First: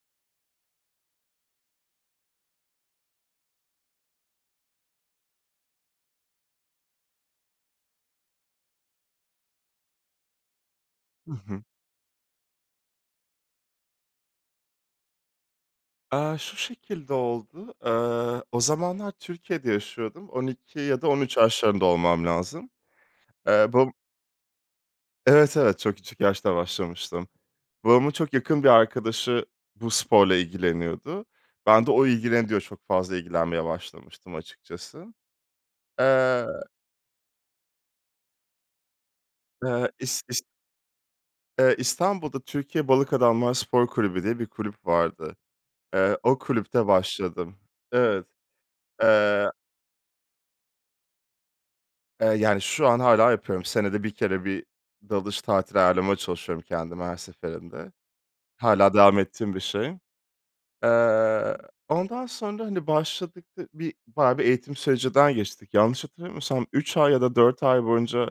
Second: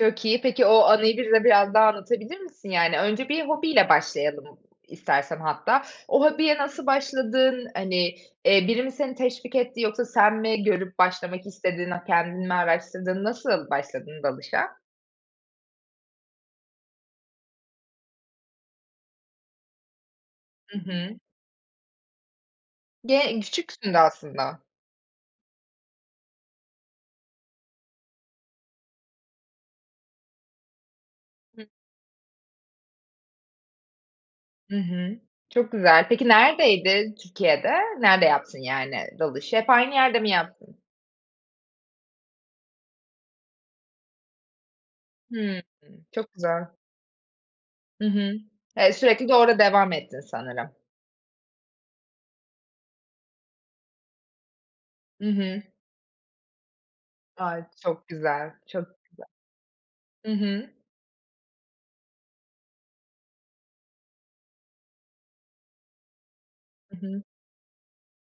Çok iyi. Peki, o anıyı bize biraz daha anlatabilir misin, yani? Önce bir hobiyle başlayalım istersen hatta. O hobiye nasıl başladın? Hani, eee, biri mi seni teşvik etti yoksa sen mi görüp Hı başlamak hı. istedin? Aaa, kendin mi araştırdın? Nasıl başladın dalışa? Eee, şu şekilde oldu: Eee, o zamanlar Türkiye'de yaşıyordum, on Hı iki ya da hı. 13 yaşlarında olmam lazım. Ge Eee, bab küçüksün de aslında. Evet, evet, çok küçük yaşta başlamıştım. Babamın çok yakın bir arkadaşı bu sporla ilgileniyordu. Hı Ben de o ilgileniyor çok fazla ilgilenmeye başlamıştım Hı açıkçası. hı. Çok güzel. Peki, Eee neredeydi Türkiye'de? Nerede yaptın, yani, dalışı? Hep Eee, aynı yerde is mi is yaptın? Eee, İstanbul'da Türkiye Balık Adamlar Spor Kulübü diye bir kulüp vardı. Hımm. Eee, Çok o güzel. kulüpte başladım. Hı Evet. hı. Eee, sürekli de Eee orada devam ettin sanırım. Eee, yani, şu an hâlâ yapıyorum. Senede 1 kere bir Hı dalış hı. tatili ayarlamaya çalışıyorum kendime her Ay, seferinde. çok güzel, çok güzel. Hâlâ devam ettiğim bir şey. Hı hı. Eee, ondan sonra, hani, başladık, dı bir bayağı bir eğitim sürecinden geçtik. Yanlış hatırlamıyorsam Hı 3 ay ya hı. da 4 ay boyunca,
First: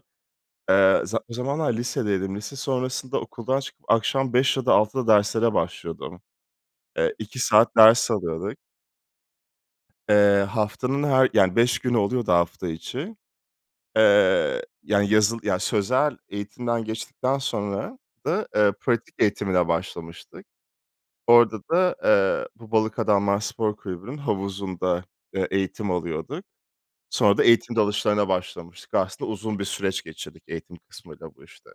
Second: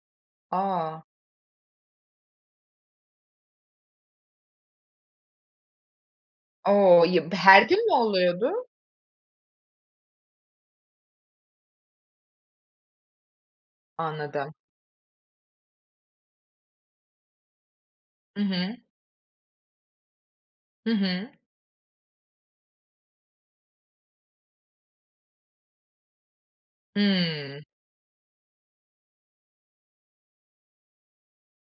eee, A! za o zamanlar lisedeydim, lise sonrasında okuldan çıkıp akşam 5 ya da 6'da derslere başlıyordum. O, Eee, ya b 2 her saat gün mü ders alıyorduk. oluyordu? Eee, haftanın her yani, 5 günü oluyordu hafta içi. Anladım. Eee, yani, yazılı yani, sözel eğitimden geçtikten sonra Hı da, eee, hı. pratik eğitimine başlamıştık. Hı hı. Orada da, eee, bu Balık Adamlar Spor Kulübü'nün havuzunda, eee, eğitim alıyorduk. Sonra da Hıı. eğitim dalışlarına başlamıştık. Aslında uzun bir süreç geçirdik eğitim kısmıyla bu işte.